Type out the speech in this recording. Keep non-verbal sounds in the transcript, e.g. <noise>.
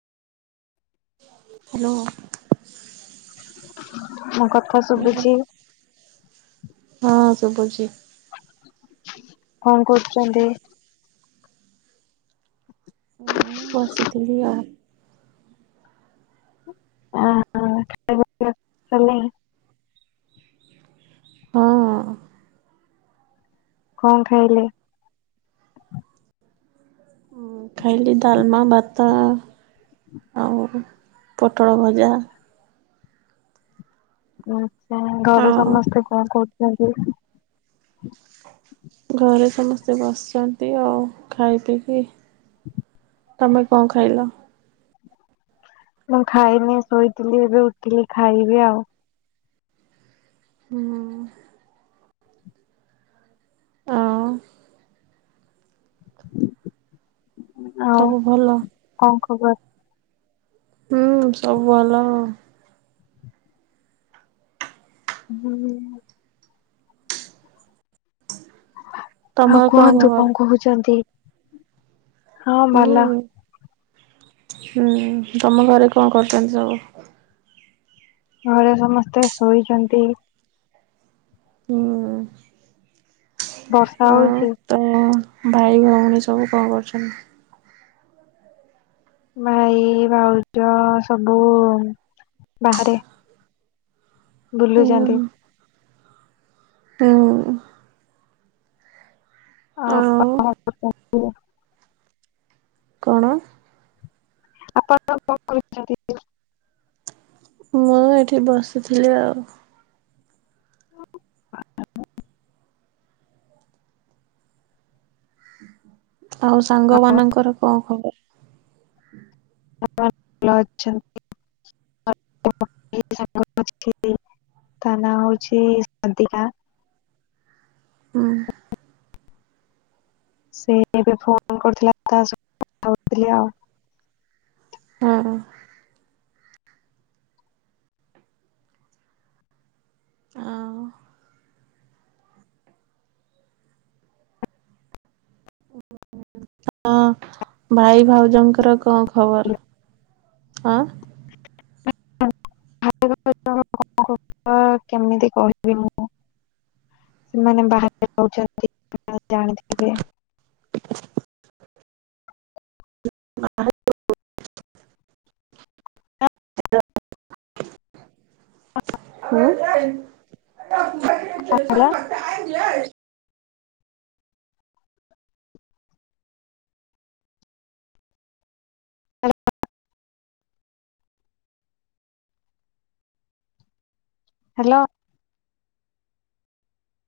Hello. ମୁଁ କଥା ଶୁଭିଚି? ହଁ ଶୁଭୁଚି। କଣ କରୁଛନ୍ତି? ହୁଁ ବସିଥିଲି ଆ ହଁ- ହଁ ଖାଇବ <unintelligible> ତମେ। ହଁ। କଣ ଖାଇଲେ? ମୁଁ ଖାଇଲି ଡ଼ାଲମା, ଭାତ ଆଉ ପୋଟଳ ଭଜା। ଆଛା ଘରେ ଆଉ ସମସ୍ତେ କଣ କରୁଛନ୍ତି? ଘରେ ସମସ୍ତେ ବସିଛନ୍ତି ଆଉ, ଖାଇ ପିଇକି। ତମେ କଣ ଖାଇଲ? ମୁଁ ଖାଇନି, ଶୋଇଥିଲି ଏବେ ଉଠିଲି ଖାଇବି ଆଉ। ହୁଁ। ହଁ। ଆଉ ସବୁ ଭଲ କଣ ଖବର? ହୁଁ, ସବୁ ଭଲ ଆଉ। ହୁଁ। ଆଉ ତମର କୁହନ୍ତୁ, ଖବର? କଣ କହୁଛନ୍ତି? ହଁ ହୁଁ ଭଲ। ହୁଁ ତମ ଘରେ କଣ କରୁଛନ୍ତି ସବୁ? ଘରେ ସମସ୍ତେ ଶୋଇଛନ୍ତି। ହୁଁ। ବର୍ଷା ଆଉ ହଉଛି? ତମ ଭାଇ ଭଉଣୀ ସବୁ କଣ କରୁଛନ୍ତି? ଭାଇ ଭାଉଜ ସବୁ ବାହାରେ। ହୁଁ ବୁଲୁଛନ୍ତି। ହୁଁ। ଆଉ <unintelligible> କଣ? ଆପଣ କଣ କରଛନ୍ତି? ମୁଁ ଏଇଠି ବସିଥିଲି ଆଉ। ଆଉ ସାଙ୍ଗ ମାନଙ୍କର କଣ ଖବର? ଭଲ ଅଛନ୍ତି। <unintelligible> ତା ନାଁ ହଉଛି ସାଧୀକା। ହୁଁ। ସେ ଏବେ ଫୋନ କରିଥିଲା ତା ସେଥିରେ କଥା ହେଉଥିଲି ଆଉ। ହୁଁ। ଆଉ ହଁ ଭାଇ ଭାଉଜଙ୍କର କଣ ଖବର? ଆଁ। <unintelligible> କଥା କେମିତି କହିବି ମୁଁ? ସେମାନେ ବାହାରେ ଯାଉଛନ୍ତି ଜାଣିଥିବେ। <unintelligible> ହେଲା ହୁଁ। ହ୍ୟାଲୋ।